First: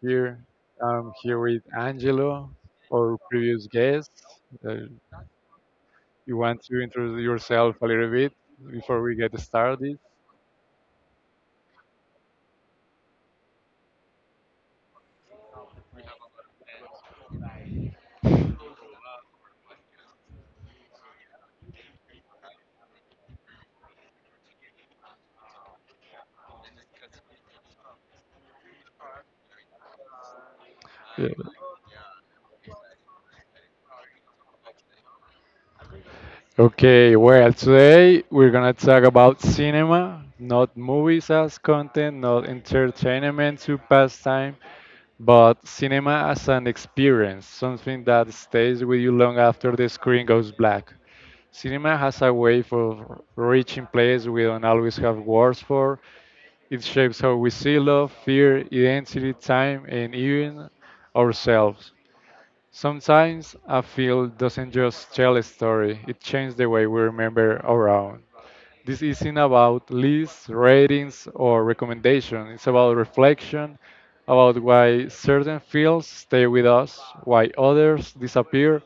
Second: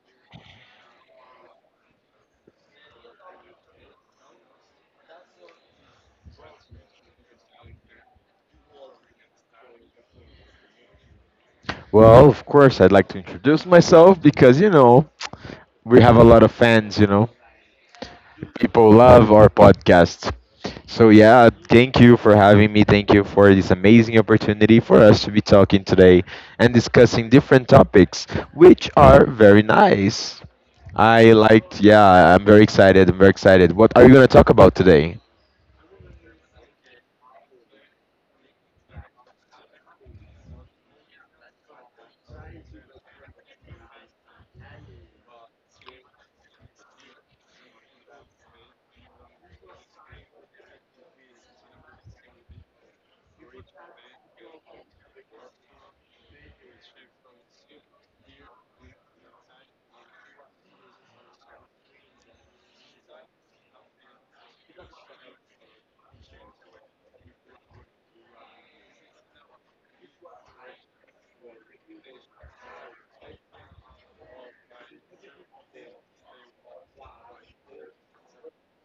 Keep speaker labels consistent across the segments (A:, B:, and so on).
A: here. I'm here with Angelo, our previous guest. Uh, you want to introduce yourself a little bit before we get started?
B: Well, of course, I'd like to introduce myself because, you know, we have a lot of fans, you know. People love our podcast. So, yeah, thank you for having me. Thank you for this amazing opportunity for us to be talking today and discussing different topics, which are very nice.
A: Yeah.
B: I liked, yeah, I'm very excited. I'm very excited. What are you going to talk about today?
A: Okay, well, today we're gonna talk about cinema, not movies as content, not entertainment to pastime, but cinema as an experience, something that stays with you long after the screen goes black. Cinema has a way for reaching places we don't always have words for. It shapes how we see love, fear, identity, time, and even ourselves. Sometimes a film doesn't just tell a story, it changes the way we remember our own. This isn't about lists, ratings, or recommendations. It's about reflection, about why certain fields stay with us, why others disappear,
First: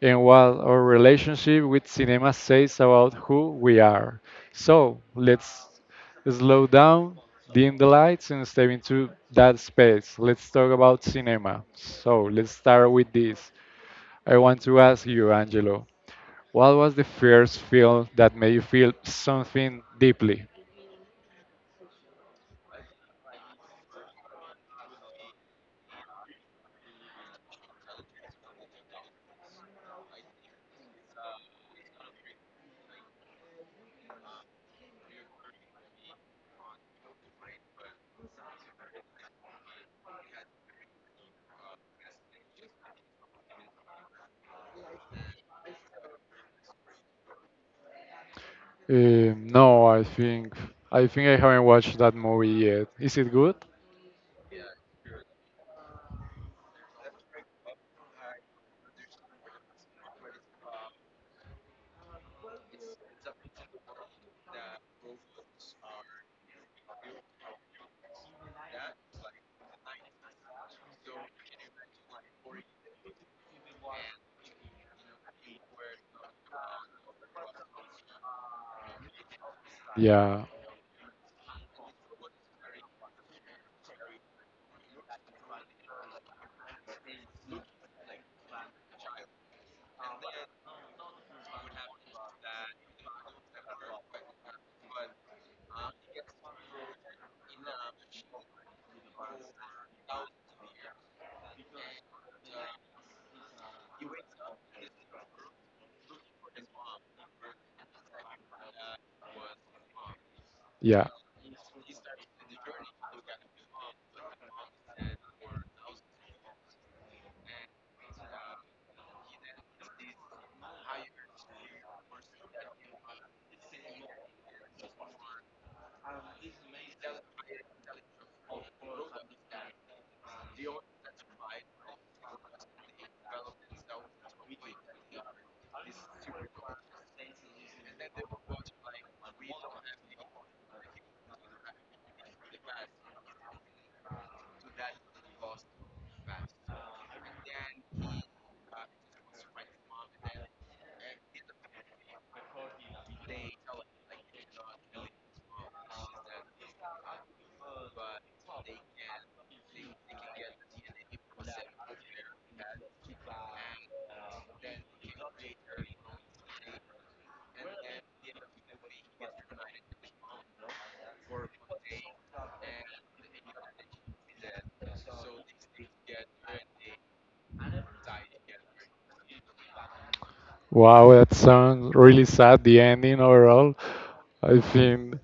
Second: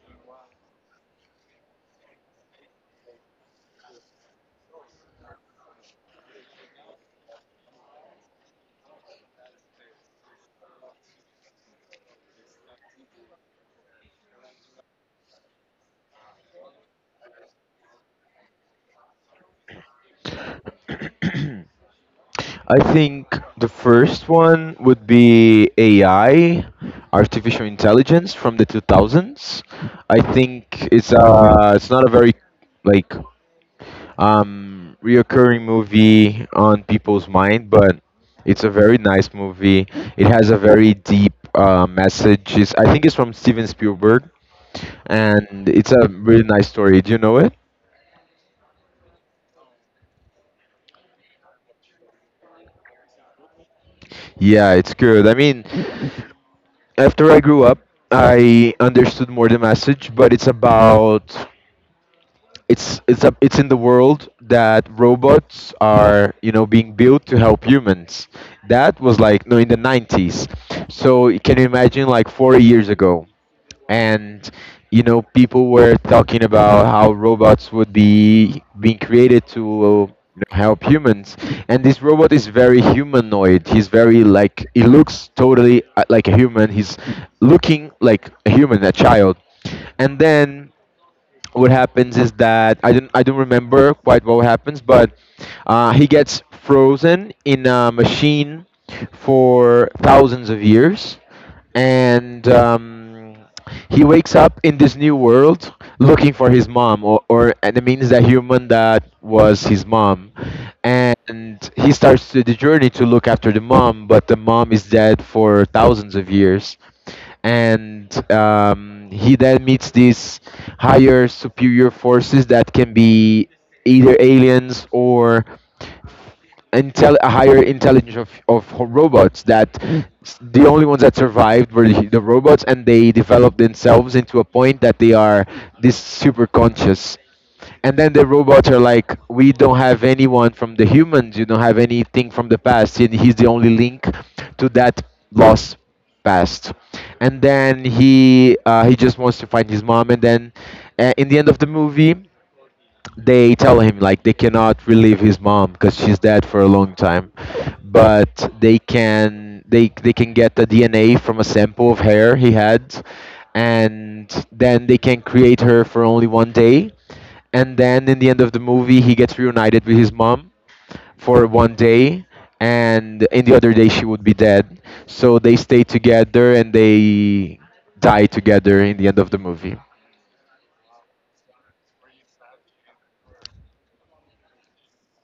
A: and what our relationship with cinema says about who we are. So let's slow down, dim the lights, and step into that space. Let's talk about cinema. So let's start with this. I want to ask you, Angelo. What was the first film that made you feel something deeply?
B: I think the first one would be AI, artificial intelligence from the 2000s. I think it's not a very like reoccurring movie on people's mind, but it's a very nice movie. It has a very deep message. I think it's from Steven Spielberg, and it's a really nice story. Do you know it?
A: No, I think I haven't watched that movie yet. Is it good?
B: Yeah, it's good. I mean, after I grew up, I understood more the message, but it's about it's a, it's in the world that robots are, you know, being built to help humans. That was like no in the 90s. So can you imagine like 40 years ago? And you know people were talking about how robots would be being created to, you
A: Yeah.
B: know, help humans. And this robot is very humanoid. He's very like he looks totally like a human. He's looking like a human, a child. And then what happens is that I don't remember quite what happens, but he gets frozen in a machine for thousands of years, and he wakes up in this new world looking for his mom, or and it means the human that was his mom,
A: Yeah.
B: and he starts to the journey to look after the mom, but the mom is dead for thousands of years. And he then meets these higher superior forces that can be either aliens or a higher intelligence of, robots that the only ones that survived were the robots. And they developed themselves into a point that they are this super conscious. And then the robots are like, we don't have anyone from the humans, you don't have anything from the past, and he's the only link to that lost past. And then he just wants to find his mom. And then in the end of the movie they tell him like they cannot relieve his mom because she's dead for a long time, but they they can get the DNA from a sample of hair he had, and then they can create her for only one day. And then in the end of the movie he gets reunited with his mom for one day, and in the other day she would be dead. So they stay together and they die together in the end of the movie.
A: Wow, that sounds really sad, the ending overall. I think.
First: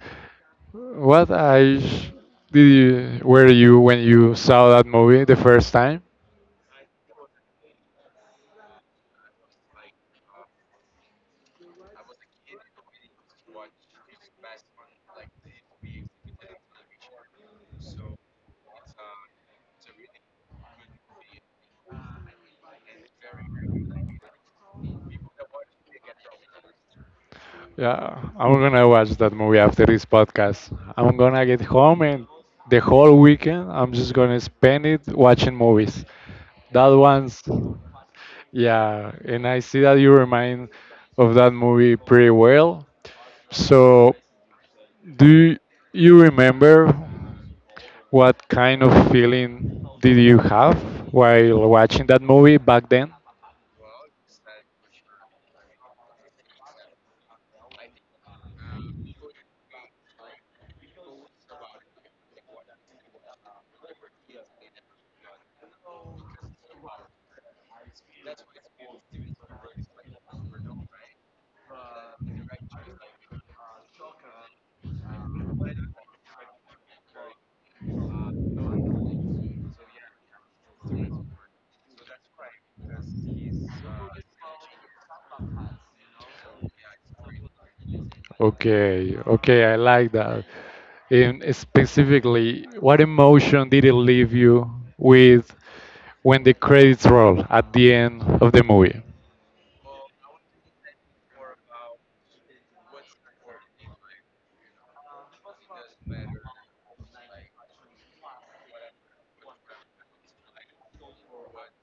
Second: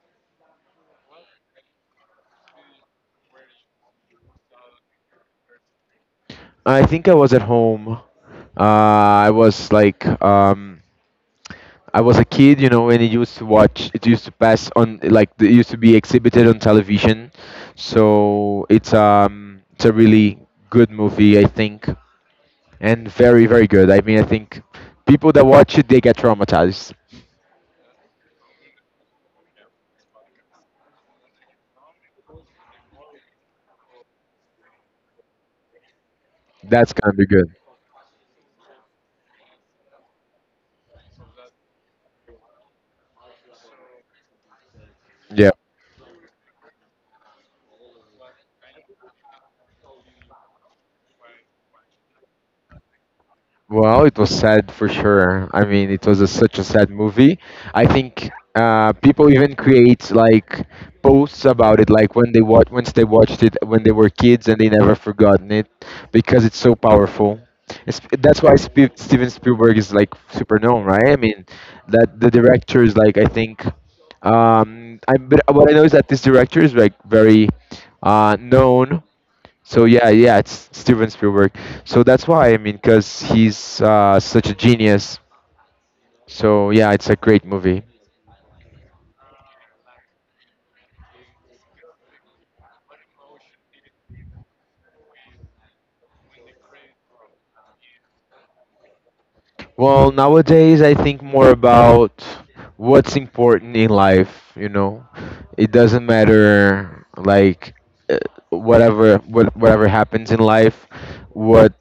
A: What age were you when you saw that movie the first time?
B: I think I was at home. I was like, I was a kid, you know, and it used to watch. It used to pass on, like, it used to be exhibited on television. So it's, it's a really good movie, I think, and very, very good. I mean, I think people that watch it they get traumatized.
A: Yeah, I'm gonna watch that movie after this podcast. I'm gonna get home and the whole weekend I'm just gonna spend it watching movies. That
B: That's gonna be
A: one's,
B: good.
A: yeah, and I see that you remind of that movie pretty well. So
B: Yeah.
A: do you remember what kind of feeling did you have while watching that movie back then?
B: Well, it was sad for sure. I mean, it was a, such a sad movie. I think people even create like posts about it, like when they watch, once they watched it when they were kids, and they never forgotten it because it's so powerful. It's, that's why Sp Steven Spielberg is like super known, right? I mean, that the director is like I think. I but what I know is that this director is like very known, so yeah, yeah, it's Steven Spielberg. So that's why I mean, because he's such a genius. So yeah, it's a great movie.
A: Okay, okay, I like that. And specifically, what emotion did it leave you with when the credits roll at the end of the movie?
B: Well, nowadays I think more about what's important in life. You know, it doesn't matter like uh, whatever happens in life. What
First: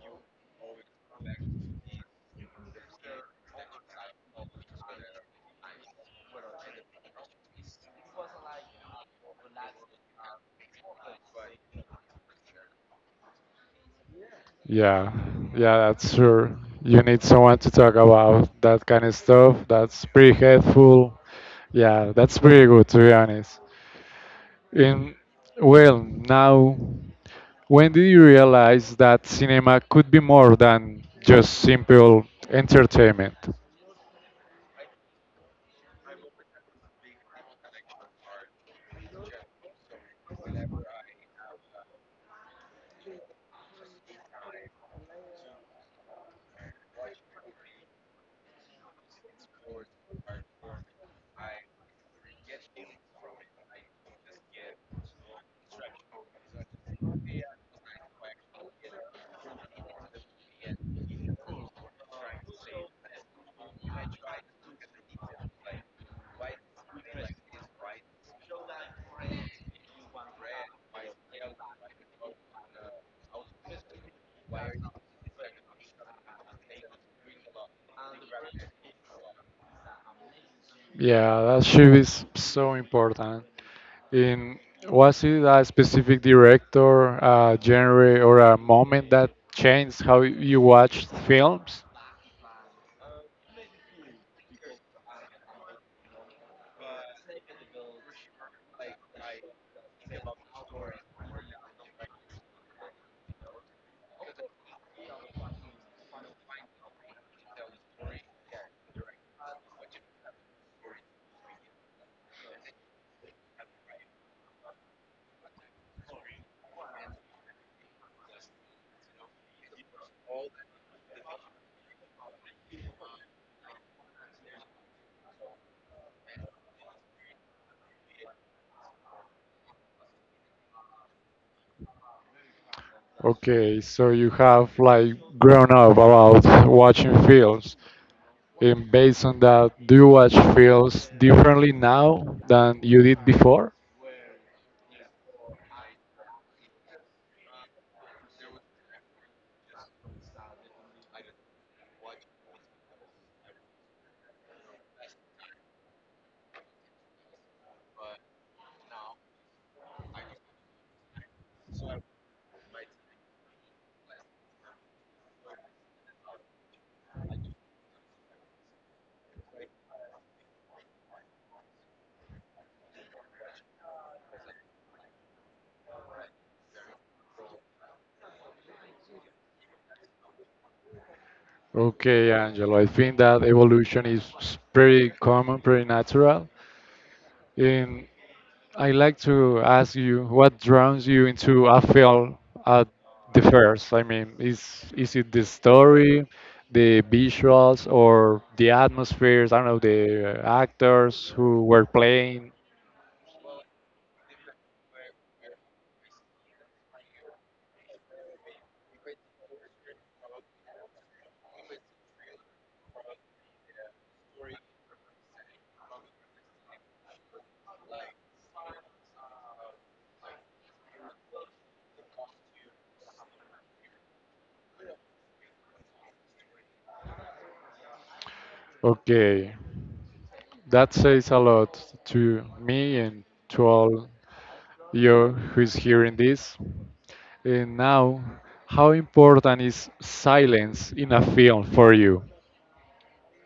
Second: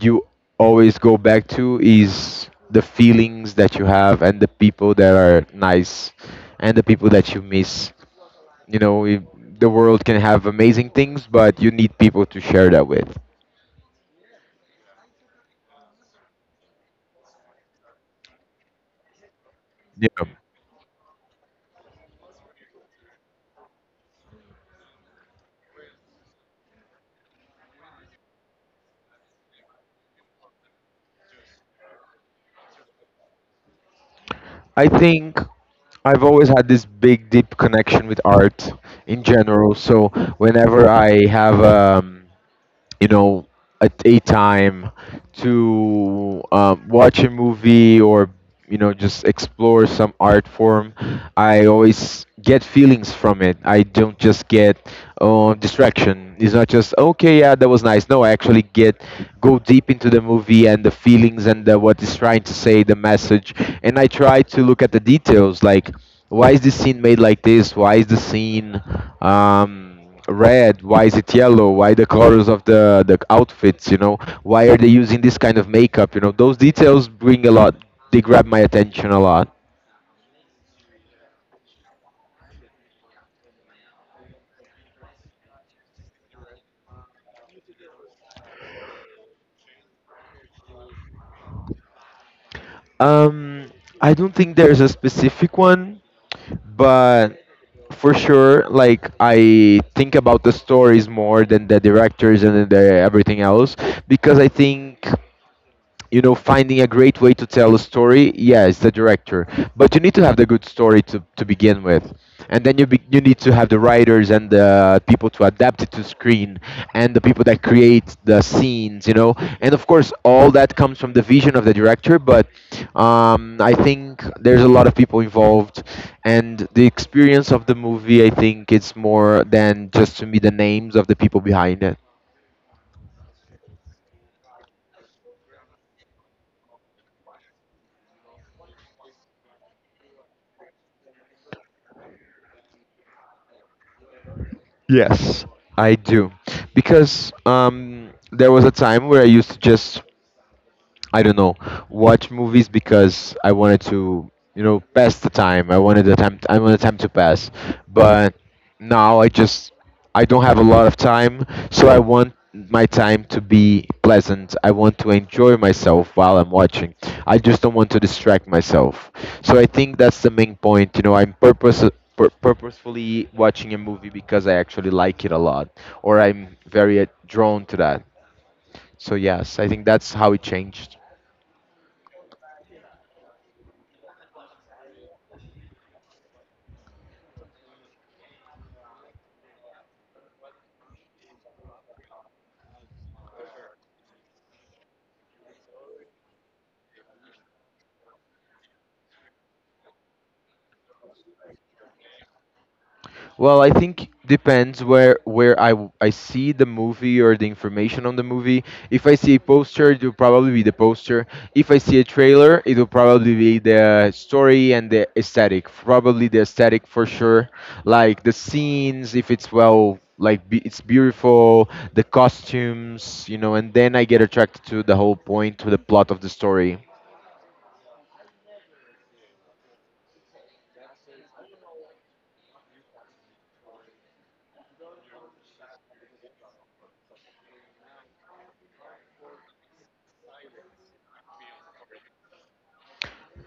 B: you always go back to is the feelings that you have and the people that are nice and the people that you miss. You know, if the world can have amazing things, but you need people to share that with.
A: Yeah, yeah, that's sure. You need someone to talk about that kind of stuff. That's
B: Yeah.
A: pretty helpful. Yeah, that's pretty good to be honest. And well, now, when did you realize that cinema could be more than just simple entertainment?
B: I think I've always had this big, deep connection with art in general. So whenever I have, you know, at daytime to watch a movie or, you know, just explore some art form, I always get feelings from it. I don't just get distraction. It's not just okay, yeah, that was nice. No, I actually get, go deep into the movie and the feelings and the, what it's trying to say, the message. And I try to look at the details like why is this scene made like this, why is the scene um, red? Why is it yellow? Why the colors of the outfits? You know, why are they using this kind of makeup? You know, those details bring a lot. They grab my attention a lot.
A: Yeah, that shift is so important. In, was it a specific director, a genre, or a moment that changed how you watched films?
B: Um, I don't think there's a specific one, but for sure, like I think about the stories more than the directors and the everything else, because I think, you know, finding a great way to tell a story, yeah, it's the director, but you need to have the good story to begin with. And then you need to have the writers and the people to adapt it to screen and the people that create the scenes, you know. And of course all that comes from the vision of the director, but I think there's a lot of people involved, and the experience of the movie I think it's more than just to me the names of the people behind it.
A: Okay, so you have like grown up about watching films. And based on that, do you watch films differently now than you did before?
B: Yes, I do. Because there was a time where I used to just, I don't know, watch movies because I wanted to, you know, pass the time. I wanted the time. I wanted time to pass. But now I just, I don't have a lot of time, so I want my time to be pleasant. I want to enjoy myself while I'm watching. I just don't want to distract myself. So I think that's the main point. You know, I'm purposefully watching a movie because I actually like it a lot, or I'm very drawn to that. So yes, I think that's how it changed.
A: Okay, Angelo, I think that evolution is pretty common, pretty natural. And I like to ask you, what draws you into a film at the first? I mean, is it the story, the visuals, or the atmospheres? I don't know, the actors who were playing.
B: Well, I think depends where I see the movie or the information on the movie. If I see a poster, it will probably be the poster. If I see a trailer, it will probably be the story and the aesthetic. Probably the aesthetic for sure. Like the scenes, if it's it's beautiful, the costumes, you know, and then I get attracted to the whole point, to the plot of the story.
A: Okay. That says a lot to me and to all you who's hearing this. And now, how important is silence in a film for you?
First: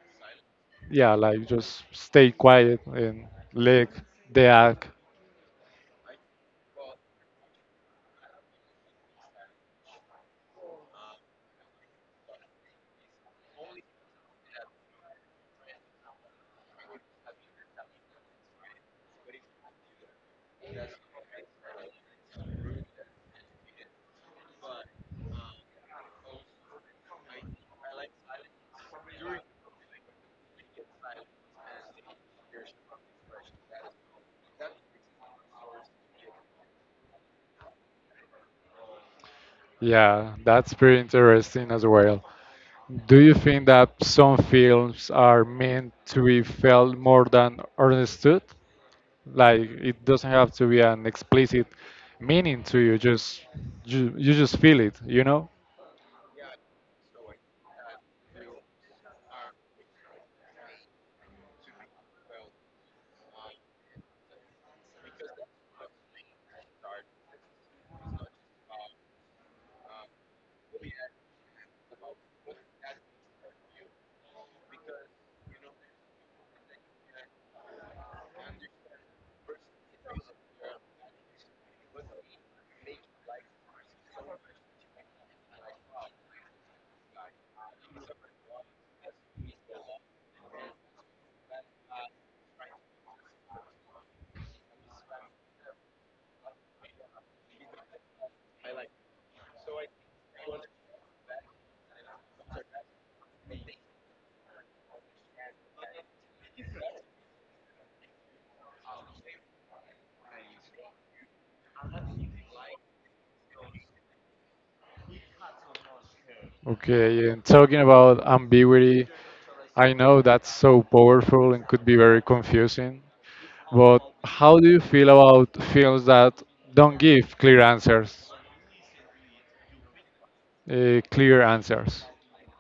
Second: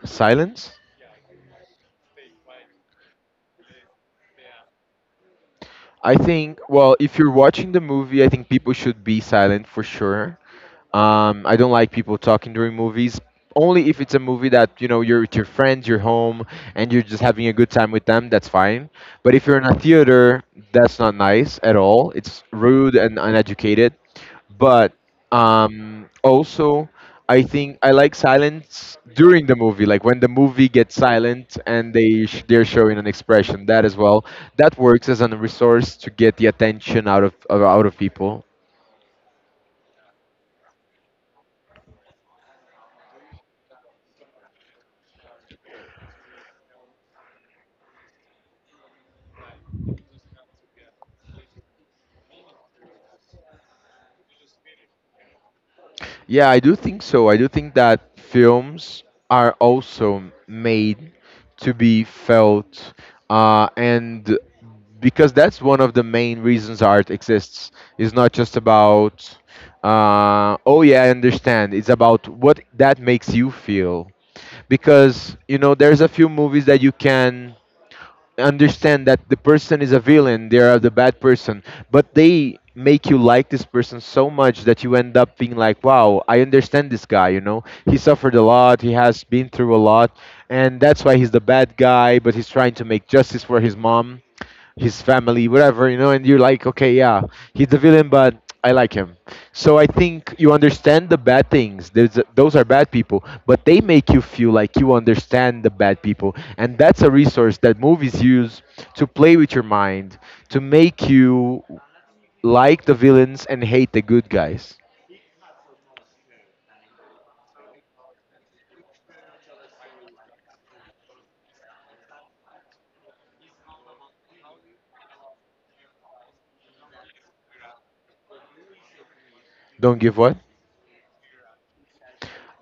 B: Silence?
A: Yeah, like just stay quiet and let the act.
B: I think, well, if you're watching the movie, I think people should be silent for sure. I don't like people talking during movies. Only if it's a movie that you know you're with your friends, you're home, and you're just having a good time with them. That's fine. But if you're in a theater, that's not nice at all. It's rude and uneducated. But also, I think I like silence during the movie, like when the movie gets silent and they're showing an expression. That as well, that works as a resource to get the attention of out of people.
A: Yeah, that's pretty interesting as well. Do you think that some films are meant to be felt more than understood? Like it doesn't have to be an explicit meaning to you, just you just feel it, you know?
B: Yeah, I do think so. I do think that films are also made to be felt, and because that's one of the main reasons art exists. It's not just about, oh yeah, I understand. It's about what that makes you feel. Because you know, there's a few movies that you can understand that the person is a villain, they are the bad person, but they make you like this person so much that you end up being like, wow, I understand this guy, you know? He suffered a lot, he has been through a lot, and that's why he's the bad guy, but he's trying to make justice for his mom, his family, whatever, you know, and you're like, okay, yeah, he's the villain, but I like him. So I think you understand the bad things. There's, those are bad people, but they make you feel like you understand the bad people. And that's a resource that movies use to play with your mind, to make you like the villains and hate the good guys.
A: Okay, and talking about ambiguity, I know that's so powerful and could be very confusing, but how do you feel about films that don't give clear answers?
B: Don't give what?
A: Clear answers.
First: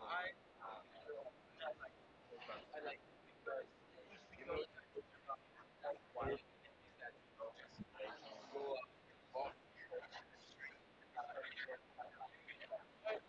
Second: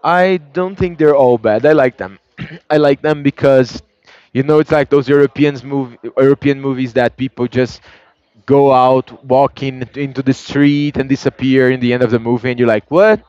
B: I don't think they're all bad. I like them. I like them because, you know, it's like those European movies that people just go out, walking into the street, and disappear in the end of the movie, and you're like, what?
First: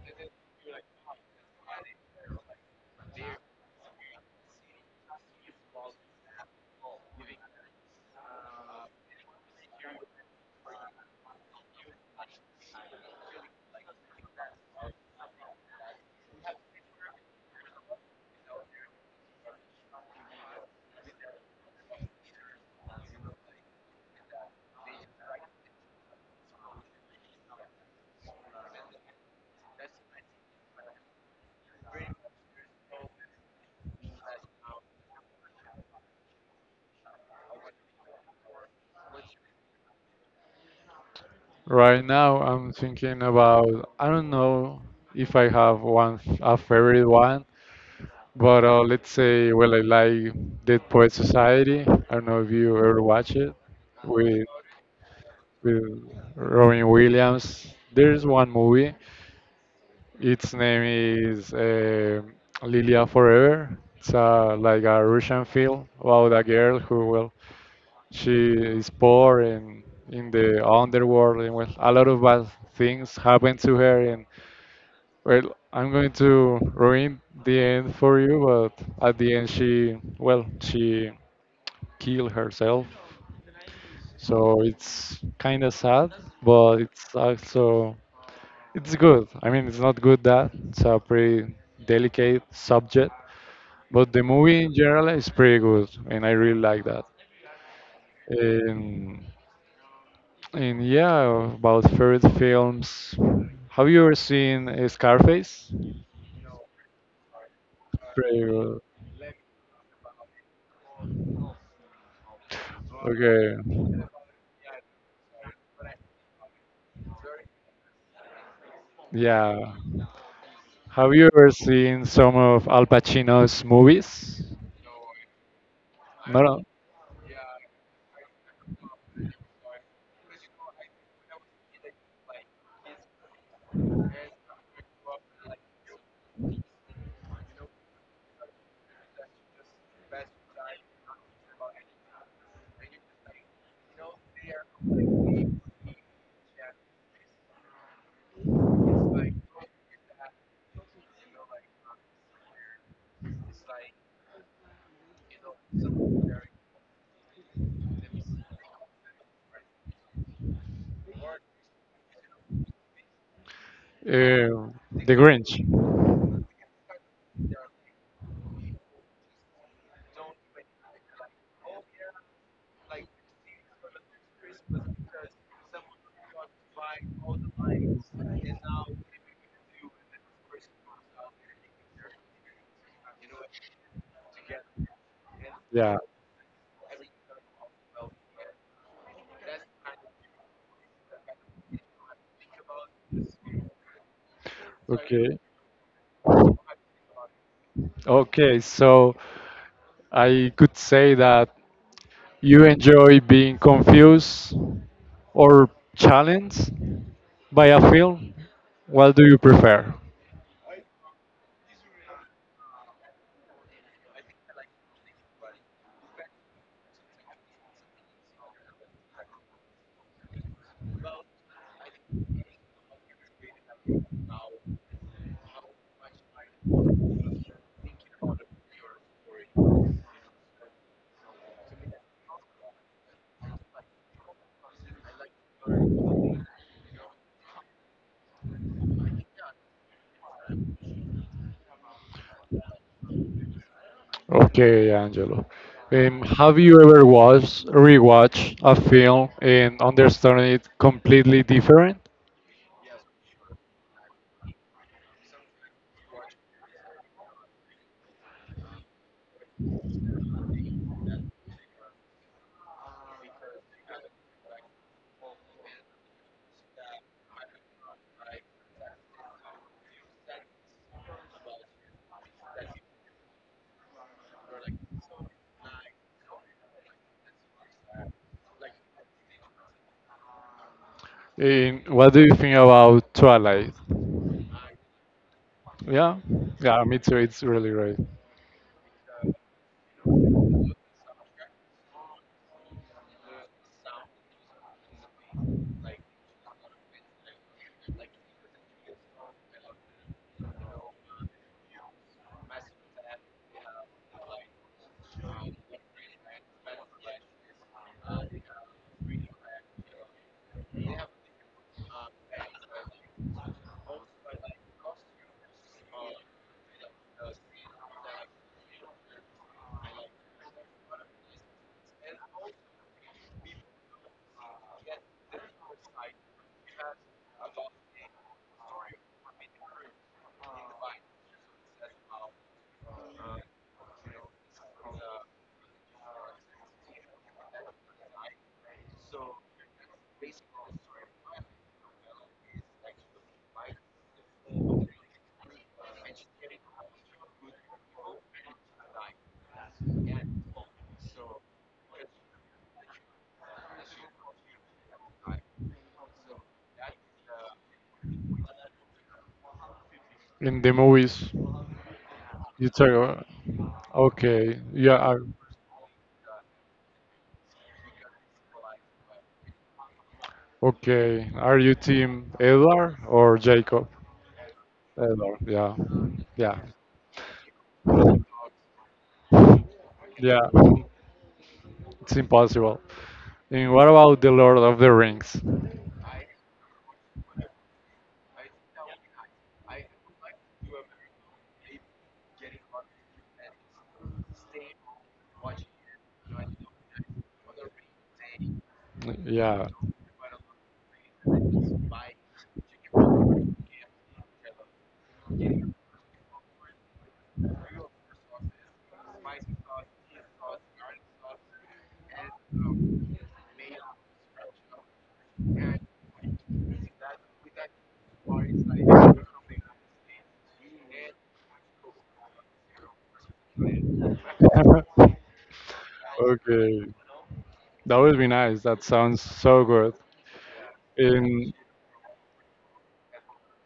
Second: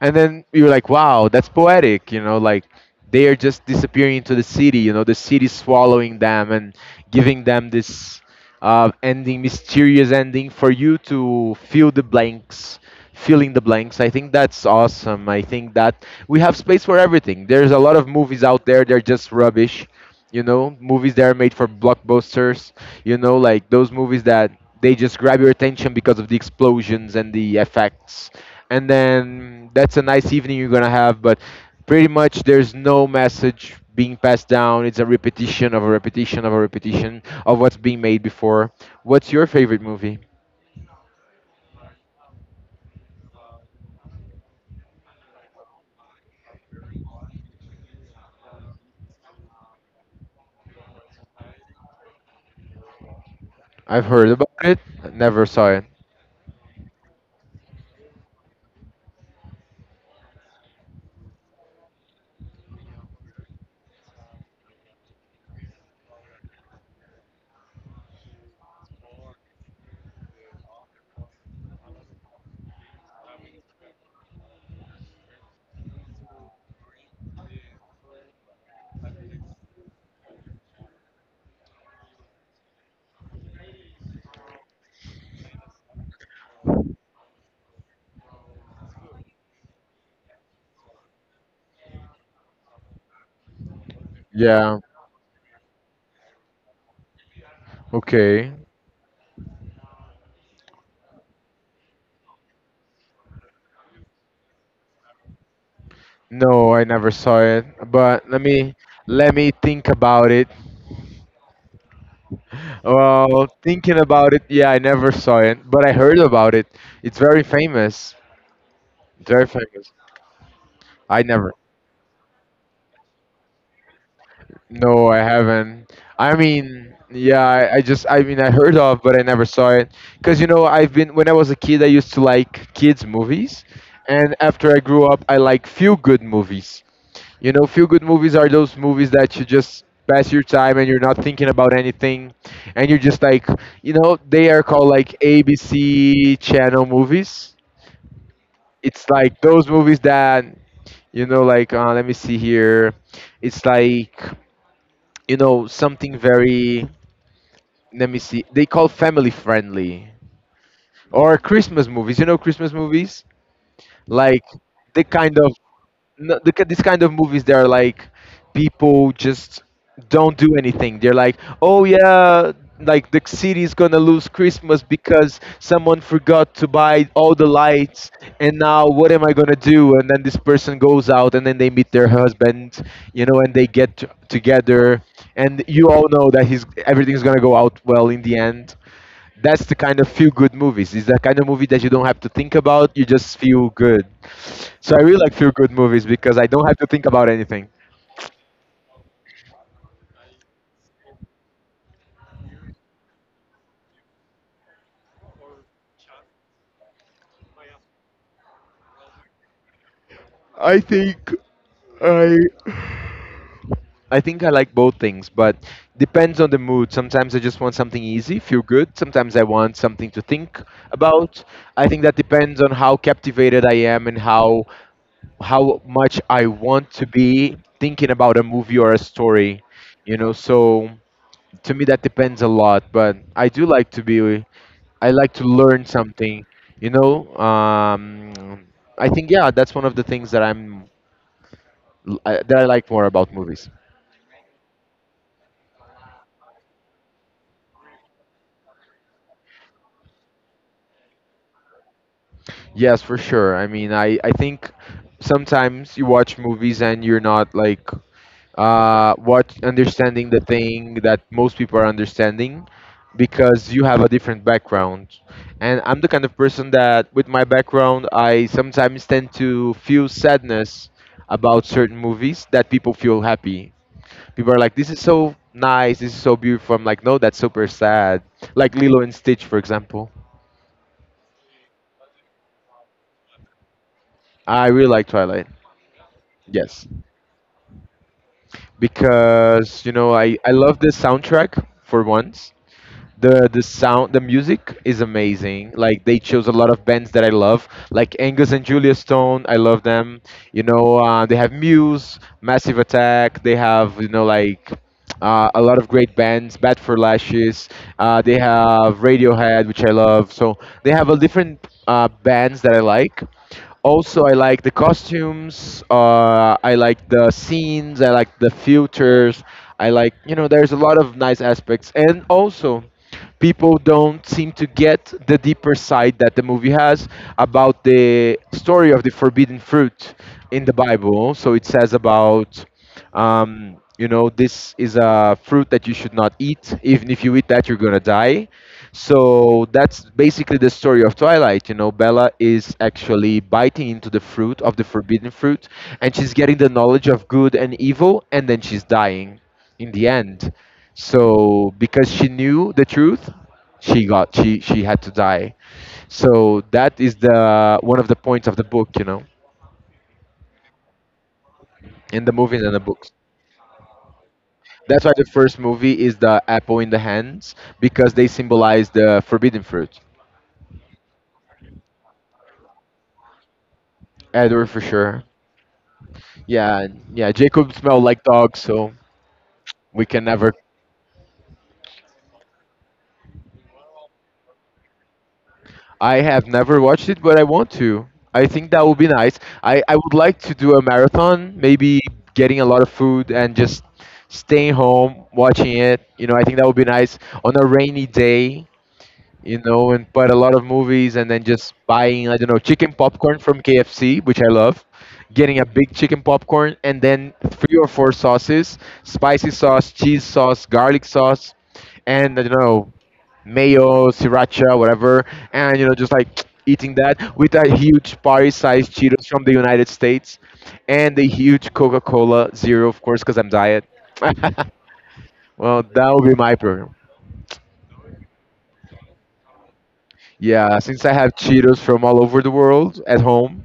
B: And then you're like, wow, that's poetic. You know, like they are just disappearing into the city. You know, the city swallowing them and giving them this ending, mysterious ending for you to fill in the blanks. I think that's awesome. I think that we have space for everything. There's a lot of movies out there, they're just rubbish. You know, movies that are made for blockbusters, you know, like those movies that they just grab your attention because of the explosions and the effects. And then that's a nice evening you're going to have, but pretty much there's no message being passed down. It's a repetition of a repetition of a repetition of what's being made before. What's your favorite movie?
A: Right now, I'm thinking about, I don't know if I have one, a favorite one, but let's say, well, I like Dead Poet Society. I don't know if you ever watch it
B: I've heard
A: with,
B: about it, never saw
A: with
B: it.
A: Robin Williams. There's one movie. Its name is Lilia Forever. It's like a Russian film about a girl who, well, she is poor and in the underworld, and well, a lot of bad things happen to her. And well, I'm going to ruin the end for you, but at the end, she, well, she killed herself. So it's kind of sad, but it's also it's good. I mean, it's not good that it's a pretty delicate subject, but the movie in
B: Yeah.
A: general is pretty good, and I really like that.
B: Okay.
A: Um, and yeah, about favorite films. Have you ever seen Scarface?
B: No, I never saw it. But
A: Pretty good.
B: let me think about it. Well,
A: Okay.
B: thinking about it, yeah, I never saw it, but I heard about it. It's very famous. Very
A: Yeah.
B: famous.
A: Have
B: I
A: you ever
B: never.
A: seen some of Al Pacino's movies?
B: No, I haven't. I
A: No, no.
B: mean, yeah, I just, I mean, I heard of, but I never saw it. Because, you know, I've been, when I was a kid, I used to like kids' movies. And after I grew up, I like feel good movies. You know, feel good movies are those movies that you just pass your time and you're not thinking about anything. And you're just like, you know, they are called like ABC channel movies. It's like those movies that, you know, like, let me see here. It's like, you know, something very, let me see, they call family friendly or Christmas movies, you know, Christmas movies like
A: Uh,
B: the
A: the
B: kind of
A: Grinch.
B: this kind of movies that are like people just don't do anything. They're like, oh yeah, like the city is gonna lose Christmas because someone forgot to buy all the lights, and now what am I gonna do? And then this person goes out, and then they meet their husband, you know, and they get together, and you
A: Yeah.
B: all know that he's everything's gonna go out well in the end. That's the kind of feel good movies. It's the kind of movie that you don't have to think about, you just feel good. So I really like
A: Okay.
B: feel good movies because I don't have to think about anything.
A: Okay, so I could say that you enjoy being confused or challenged by a film. What do you prefer?
B: I think I I think I like both things, but depends on the mood. Sometimes I just want something easy, feel good. Sometimes I want something to think about. I think that depends on how captivated I am and how much I want to be thinking about a movie or a story. You know, so to me that depends a lot, but I do like to be, I like to learn something, you know, I think, yeah, that's one of the things that I like more about movies.
A: Okay, Angelo. Have you ever watched rewatched a film and understand it completely different?
B: Yes, for sure. I mean, I think sometimes you watch movies and you're not like, watch understanding the thing that most people are understanding because you have a different background. And I'm the kind of person that, with my background, I sometimes tend to feel sadness about certain movies that people feel happy. People are like, "This is so nice. This is so beautiful." I'm like, "No, that's super sad." Like Lilo and Stitch, for example.
A: And what do you think about Twilight?
B: I really like Twilight.
A: Yeah, yeah,
B: Yes.
A: me too. It's really great.
B: Because you know, I love the soundtrack for once. The sound the music is amazing. Like they chose a lot of bands that I love, like Angus and Julia Stone. I love them. You know, they have Muse, Massive Attack. They have, you know, like, a lot of great bands, Bad for Lashes. They have Radiohead, which I love. So they have a different bands that I like. Also, I like the costumes. I like the scenes. I like the filters. I like, you know. There's a lot of nice aspects, and also, people don't seem to get the deeper side that the movie has about the story of the forbidden fruit in the Bible. So it says about, you know, this is a fruit that you should not eat. Even if you eat that, you're gonna die. So that's basically the story of Twilight. You know, Bella is actually biting into the fruit of the forbidden fruit, and she's getting the knowledge of good and evil, and then she's dying in the end. So because she knew the truth, she got she had to die. So that is the one of the points of the book, you know,
A: In the movies,
B: in the movie
A: you
B: and the
A: talk
B: books.
A: about. Okay, yeah,
B: That's why the first movie is the apple in the hands because they symbolize the forbidden fruit.
A: okay. Are you team Edward or Jacob?
B: Edward for sure.
A: Edward, yeah, yeah,
B: Yeah. Jacob smelled like dog, so we can
A: yeah.
B: never.
A: It's impossible. And what about the Lord of the Rings?
B: I have never watched it, but I want to. I think that would be nice. I would like to do a marathon, maybe getting a lot of food and just staying home watching it. You know, I think that would be nice on a rainy day. You
A: Yeah.
B: know, and put a lot of movies and then just buying, I don't know, chicken popcorn from KFC, which I love, getting a big chicken popcorn and then 3 or 4 sauces, spicy sauce, cheese sauce, garlic sauce, and I don't know, mayo, sriracha, whatever. And, you know, just like eating that with a huge party sized Cheetos from the United States and a huge Coca Cola Zero, of course, because I'm diet. Well, that would be my
A: Okay,
B: program.
A: that would be nice. That sounds so good.
B: Yeah, since I have
A: In
B: Cheetos from all over the world at home,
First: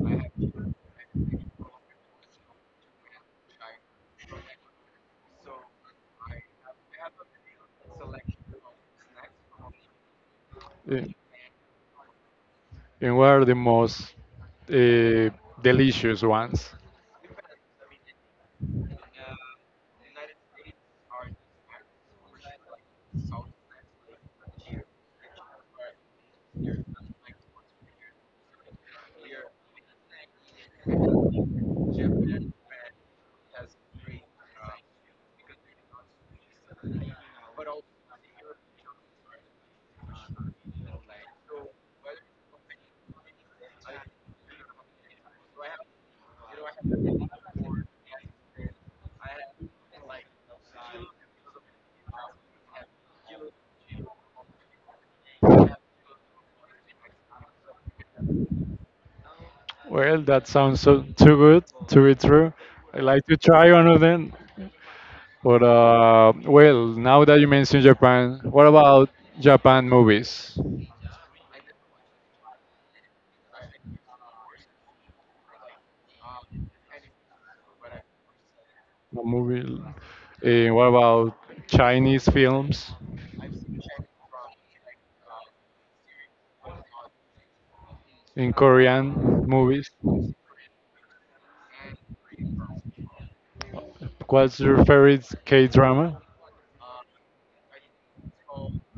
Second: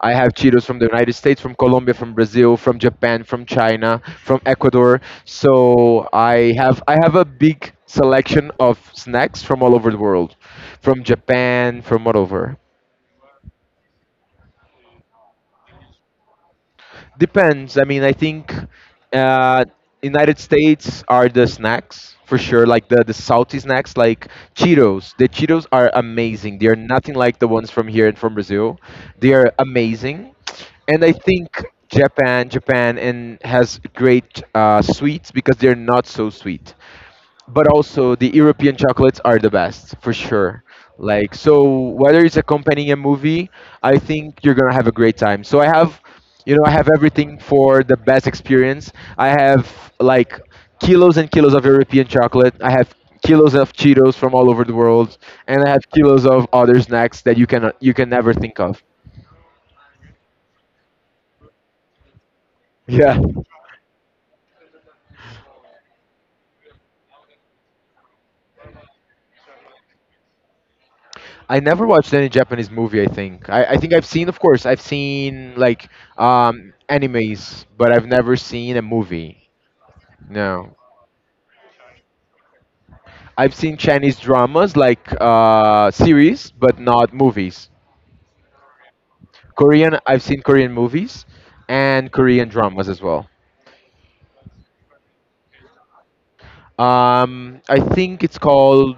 B: I have Cheetos from the United States, from Colombia, from Brazil, from Japan, from China, from Ecuador. So I have a big selection of snacks from all over the world, from
A: in,
B: Japan, from all over.
A: in what are the most uh, delicious ones?
B: Depends. I mean, I think, uh, United States are the snacks for sure, like the salty snacks, like Cheetos. The Cheetos are amazing. They are nothing like the ones from here and from Brazil. They are amazing, and I think Japan and has great sweets because they're not so sweet, but also the European chocolates are the best for sure. Like so, whether it's accompanying a movie, I think you're gonna have a great time. So I have, you know, I have everything for the best experience. I have, like, kilos and kilos of European chocolate. I have kilos of Cheetos from all over the world, and I have kilos of other snacks that you can never think of.
A: Well, that sounds so too good to be true. I
B: Yeah.
A: like to try one of them. But well, now that you mentioned Japan, what about Japan movies? A
B: I never watched any Japanese movie. I think I've seen, of course, I've seen like, animes, but I've never seen a movie.
A: movie.
B: No,
A: What about Chinese films
B: I've seen Chinese dramas like, series, but not movies.
A: in Korean movies?
B: Korean, I've seen Korean movies and Korean dramas as well.
A: What's your favorite K drama?
B: I think it's called.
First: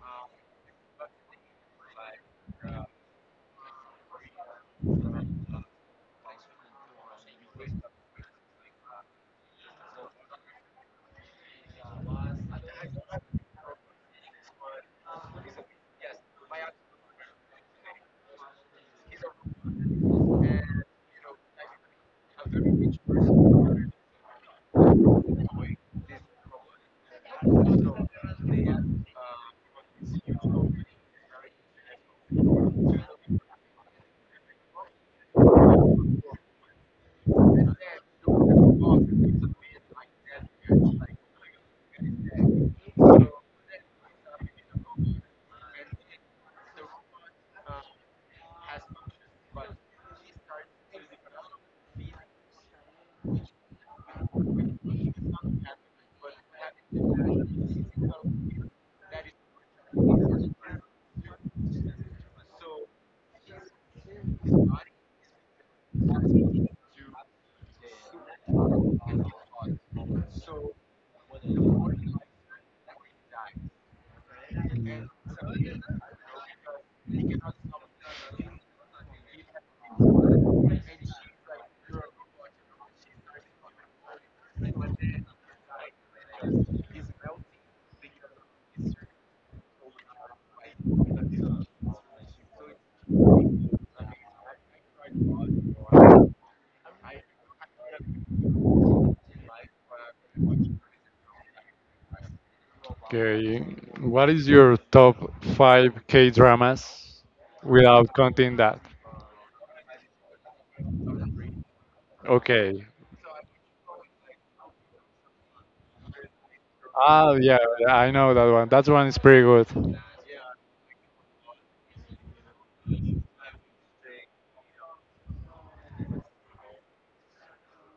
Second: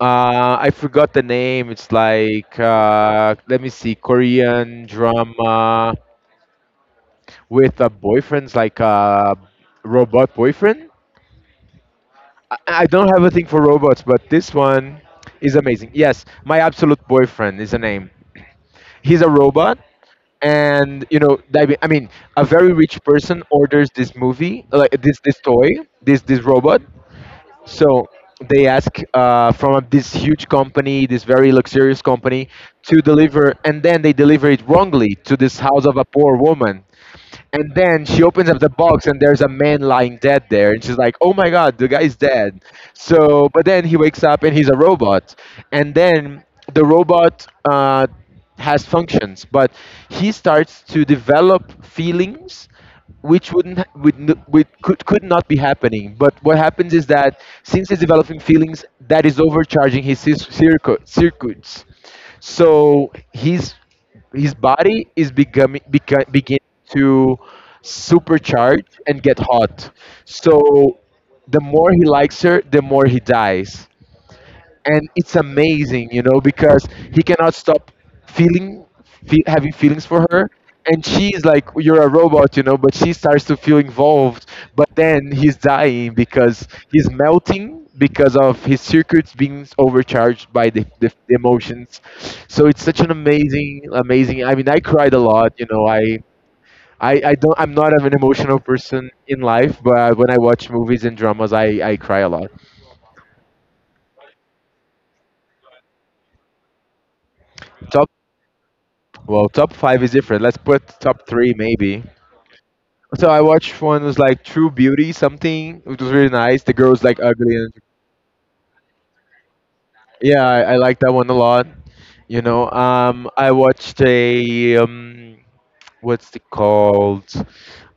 B: I forgot the name. It's like, let me see, Korean drama, with a boyfriend's like a robot boyfriend. I don't have a thing for robots, but this one is amazing. Yes, my absolute boyfriend is a name. He's a robot, and you know, I mean, a very rich person orders this movie, like this toy, this robot, so they ask, from this huge company, this very luxurious company, to deliver, and then they deliver it wrongly to this house of a poor woman. And then she opens up the box, and there's a man lying dead there. And she's like, "Oh my God, the guy's dead." So, but then he wakes up, and he's a robot. And then the robot has functions, but he starts to develop feelings, which wouldn't ha- would, n- would could not be happening, but what happens is that since he's developing feelings, that is overcharging his circuits, so his body is becoming beca- begin to supercharge and get hot. So the more he likes her, the more he dies. And it's amazing, you know, because he cannot stop feeling, fe having feelings for her, and she's like, "You're a robot," you know, but she starts to feel involved. But then he's dying because he's melting because of his circuits being overcharged by the emotions. So it's such an amazing, amazing. I mean, I cried a lot, you know. I. I don't I'm not an emotional person in life, but when I watch movies and dramas, I cry a lot.
A: Okay, what is your top five K dramas without counting that?
B: Well, top 5 is different. Let's put top 3 maybe.
A: Okay.
B: So I watched one was like True Beauty something, which was really nice. The girl's like
A: Ah,
B: ugly
A: yeah,
B: and
A: I know that one. That one is pretty good.
B: yeah, I like that one a lot. You know, I watched a what's it called?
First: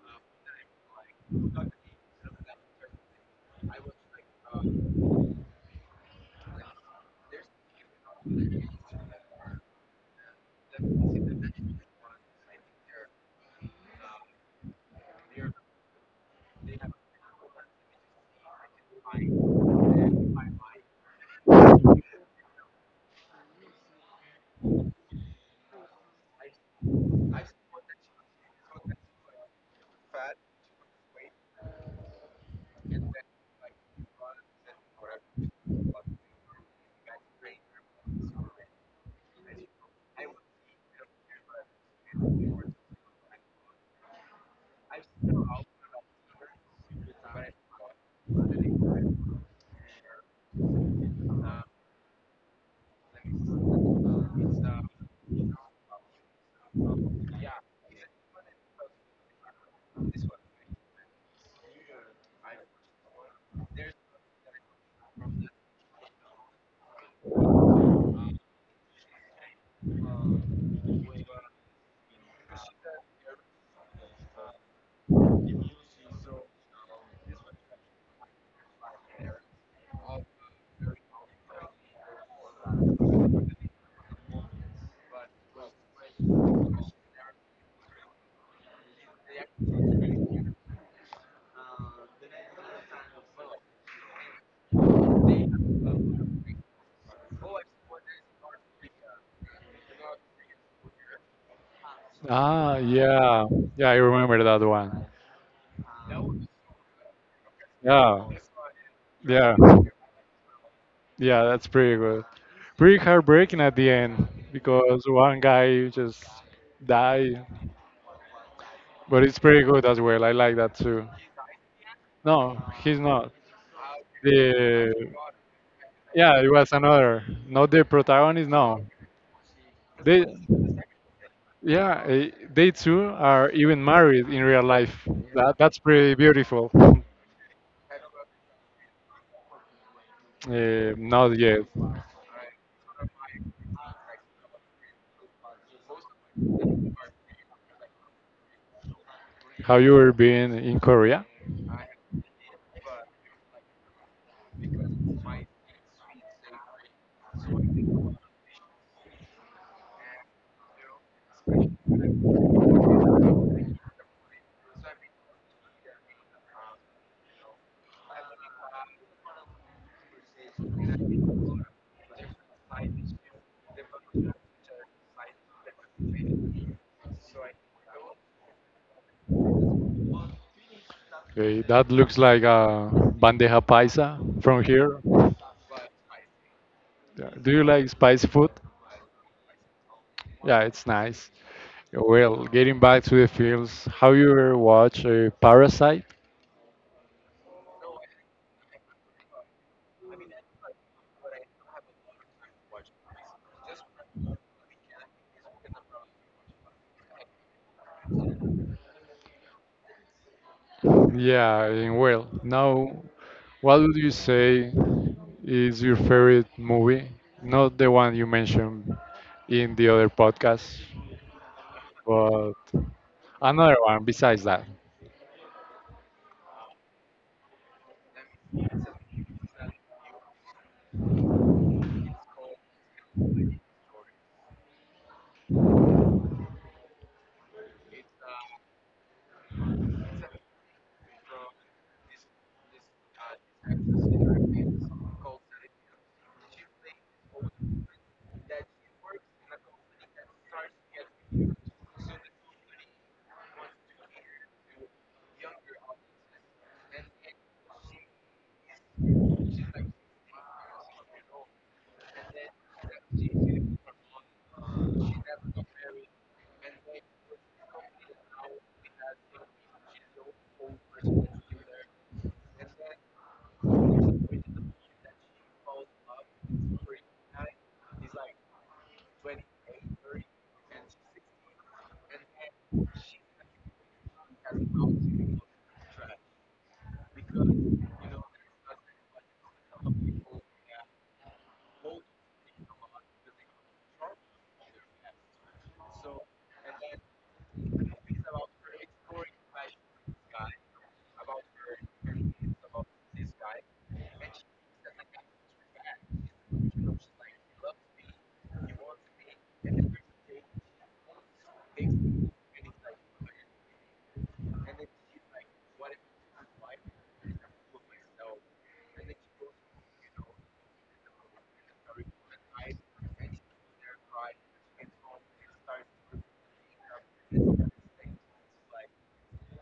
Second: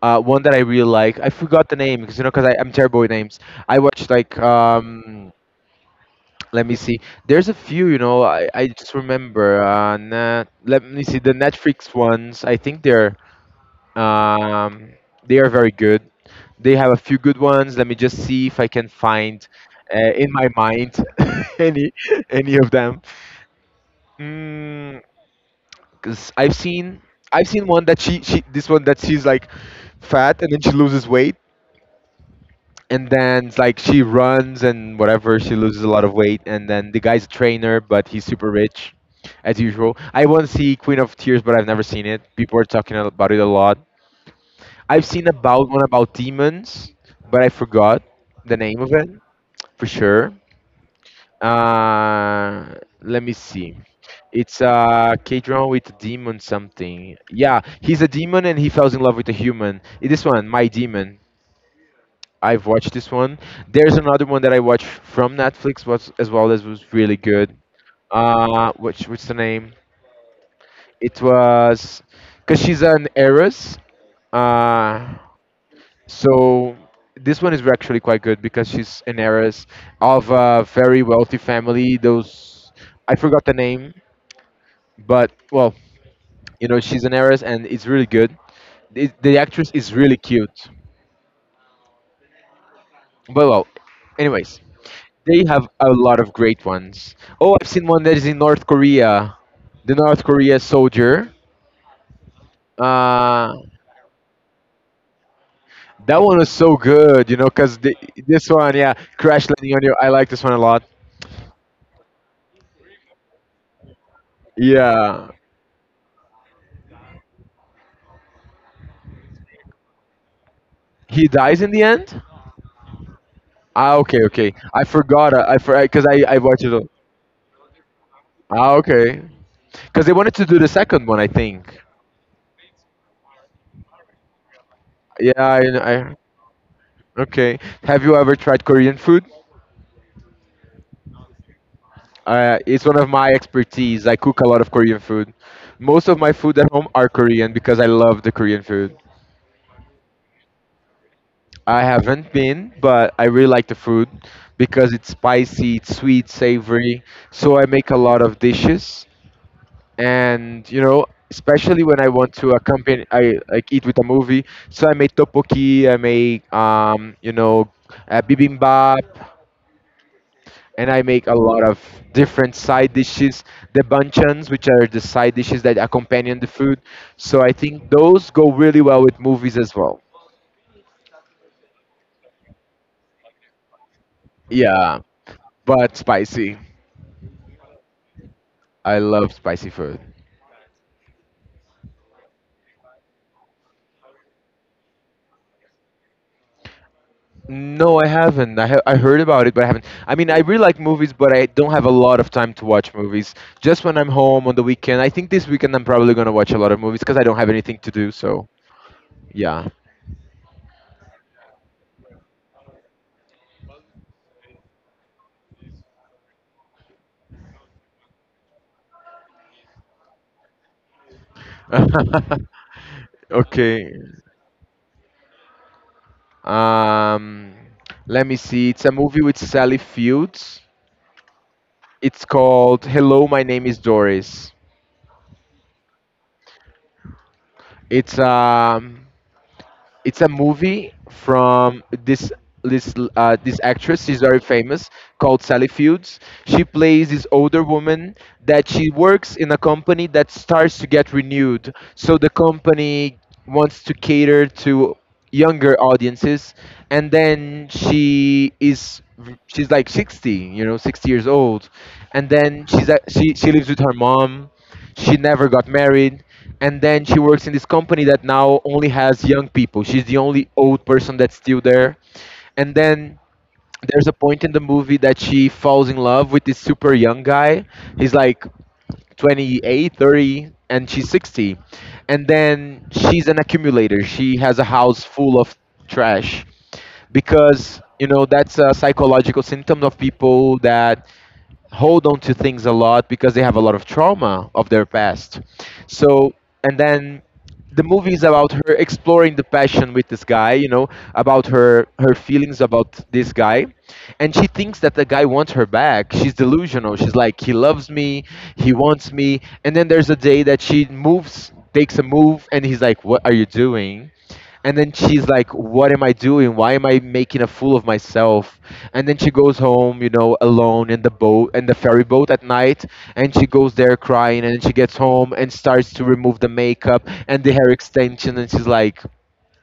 B: One that I really like. I forgot the name because, you know, because I'm terrible with names. I watched like, let me see. There's a few, you know. I just remember. Let me see the Netflix ones. I think they're. Um, they are very good. They have a few good ones. Let me just see if I can find in my mind any of them. Because I've seen one that she this one that she's like fat and then she loses weight, and then it's like she runs and whatever, she loses a lot of weight, and then the guy's a trainer but he's super rich as usual. I want to see Queen of Tears but I've never seen it. People are talking about it a lot. I've seen about one about demons, but I forgot the name of it for sure. Uh, Let me see. It's a K drama with a demon something. Yeah, he's a demon and he falls in love with a human. This one, My Demon. I've watched this one. There's another one that I watched from Netflix was as well as was really good. Which what's the name? It was because she's an heiress. Uh, So this one is actually quite good because she's an heiress of a very wealthy family. Those I forgot the name, but well, you know, she's an heiress and it's really good. The actress is really cute. But well, anyways, they have a lot of great ones. Oh, I've seen one that is in North Korea, the North Korea soldier.
A: Ah, yeah.
B: Uh,
A: Yeah, I remember that one.
B: that one was so good, you know, because
A: Yeah.
B: this one, yeah, Crash
A: Yeah.
B: Landing on You. I like this one a lot.
A: Yeah, that's pretty good. Pretty heartbreaking at the end because
B: Yeah,
A: one guy just died. But it's pretty good as well. I like that too.
B: he dies in the end?
A: No, he's not.
B: Ah, okay, okay. I
A: The,
B: forgot. I for because I
A: yeah,
B: I
A: it
B: watched
A: was
B: it.
A: another. Not the protagonist.
B: Ah,
A: No,
B: okay. Because they
A: they,
B: wanted to do the second one, I think.
A: yeah, eh, they two are even married in real life.
B: Yeah,
A: That,
B: I,
A: that's
B: I
A: pretty beautiful.
B: okay. Have you ever tried Korean food?
A: Eh, not yet.
B: It's one of my expertise. I cook a lot of Korean food. Most of my food at home are Korean because I love the Korean food.
A: Have you ever been in Korea?
B: I haven't been, but I really like the food because it's spicy, it's sweet, savory. So I make a lot of dishes. And you know, especially when I want to accompany, I like eat with a movie, so I make tteokbokki, I make bibimbap, and I make a lot of different side dishes, the banchans, which are the side dishes that accompany the food. So I think those go really well with movies as well.
A: Okay, that looks like a bandeja paisa from
B: Yeah,
A: here.
B: but spicy.
A: Yeah, do you like spicy food?
B: I love spicy food.
A: Yeah, it's nice. Well, getting back to the films, have you ever watched Parasite?
B: No, I haven't. I heard about it, but I haven't. I mean, I really like movies, but I don't have a lot of time to watch movies. Just when I'm home on the weekend. I think this weekend I'm probably gonna watch a lot of movies because I don't have anything to do. So yeah.
A: Yeah, and well, now, what would you say is your favorite movie? Not the one you mentioned in the other podcast, but another
B: Okay.
A: one besides that.
B: Um, Let me see. It's a movie with Sally Fields. It's called Hello, My Name is Doris. It's it's a movie from this this actress. She's very famous, called Sally Fields. She plays this older woman that she works in a company that starts to get renewed. So the company wants to cater to younger audiences, and then she's like 60, you know, 60 years old, and then she lives with her mom, she never got married, and then she works in this company that now only has young people. She's the only old person that's still there. And then there's a point in the movie that she falls in love with this super young guy. He's like 28, 30, and she's 60. And then she's an accumulator. She has a house full of trash because, you know, that's a psychological symptom of people that hold on to things a lot because they have a lot of trauma of their past. So, and then the movie is about her exploring the passion with this guy, you know, about her feelings about this guy, and she thinks that the guy wants her back. She's delusional. She's like, he loves me, he wants me, and then there's a day that she moves, takes a move, and he's like, what are you doing? And then she's like, what am I doing? Why am I making a fool of myself? And then she goes home, you know, alone in the boat, in the ferry boat at night. And she goes there crying. And then she gets home and starts to remove the makeup and the hair extension. And she's like,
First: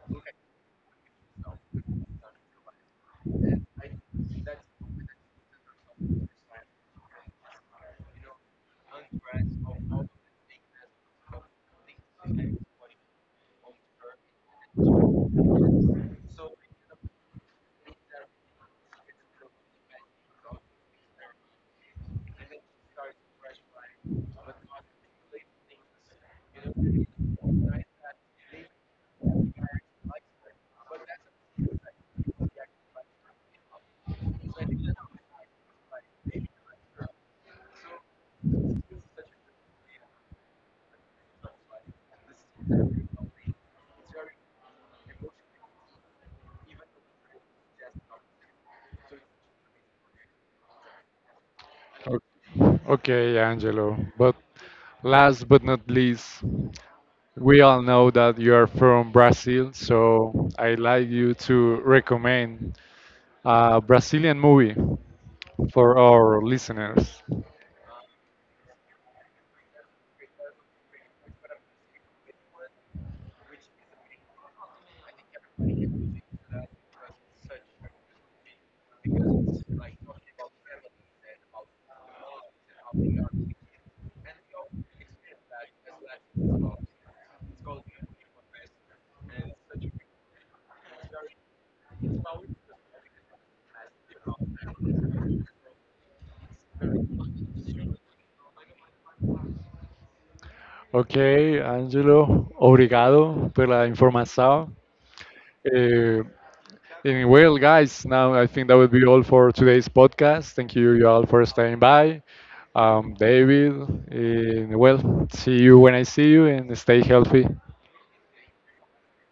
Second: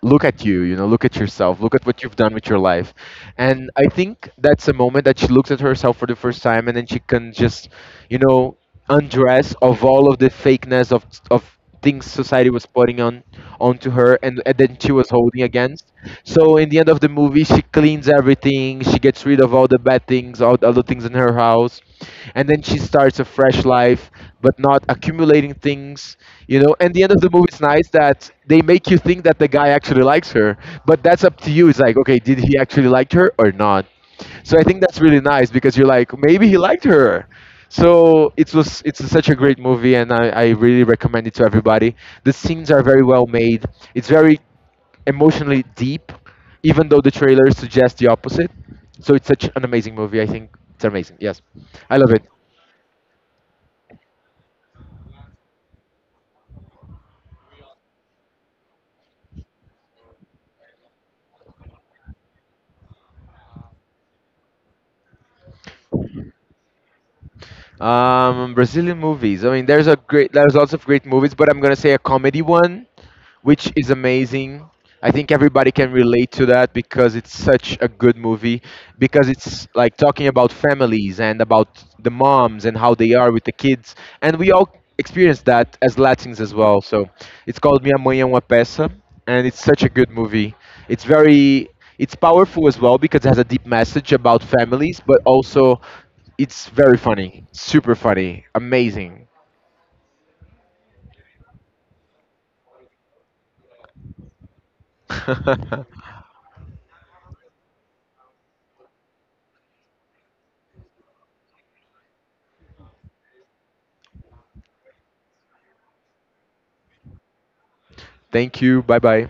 B: look at you, you know, look at yourself, look at what you've done with your life. And I think that's a moment that she looks at herself for the first time, and then she can just, you know, undress of all of the fakeness of things society was putting on onto her and, then she was holding against. So in the end of the movie, she cleans everything, she gets rid of all the bad things, all the other things in her house, and then she starts a fresh life, but not accumulating things, you know. And the end of the movie, it's nice that they make you think that the guy actually likes her, but that's up to you. It's like, okay, did he actually like her or not? So I think that's really nice because you're like, maybe he liked her. So it was it's such a great movie, and I really recommend it to everybody. The scenes are very well made. It's very emotionally deep, even though the trailer suggests the opposite. So it's such an amazing movie. I think it's amazing. Yes, I love it.
A: O- Okay, Angelo. But last but not least, we all know that you are from Brazil, so I'd like you to recommend a Brazilian movie for our listeners.
B: Brazilian movies. I mean, there's lots of great movies, but I'm gonna say a comedy one which is amazing. I think everybody can relate to that because it's such a good movie, because it's like talking about families and about the moms and how they are with the kids, and we all experience that as Latins as well. So it's called Minha Mãe é uma Peça, and it's such a good movie. It's very it's powerful as well because it has a deep message about families but also it's very funny, super funny, amazing.
A: Okay, Angelo, obrigado pela informação. Uh, and well, guys, now I think that would be all for today's podcast. Thank you, you all, for staying by. David, and well, see you when I see you, and stay healthy.
B: Thank you. Bye bye.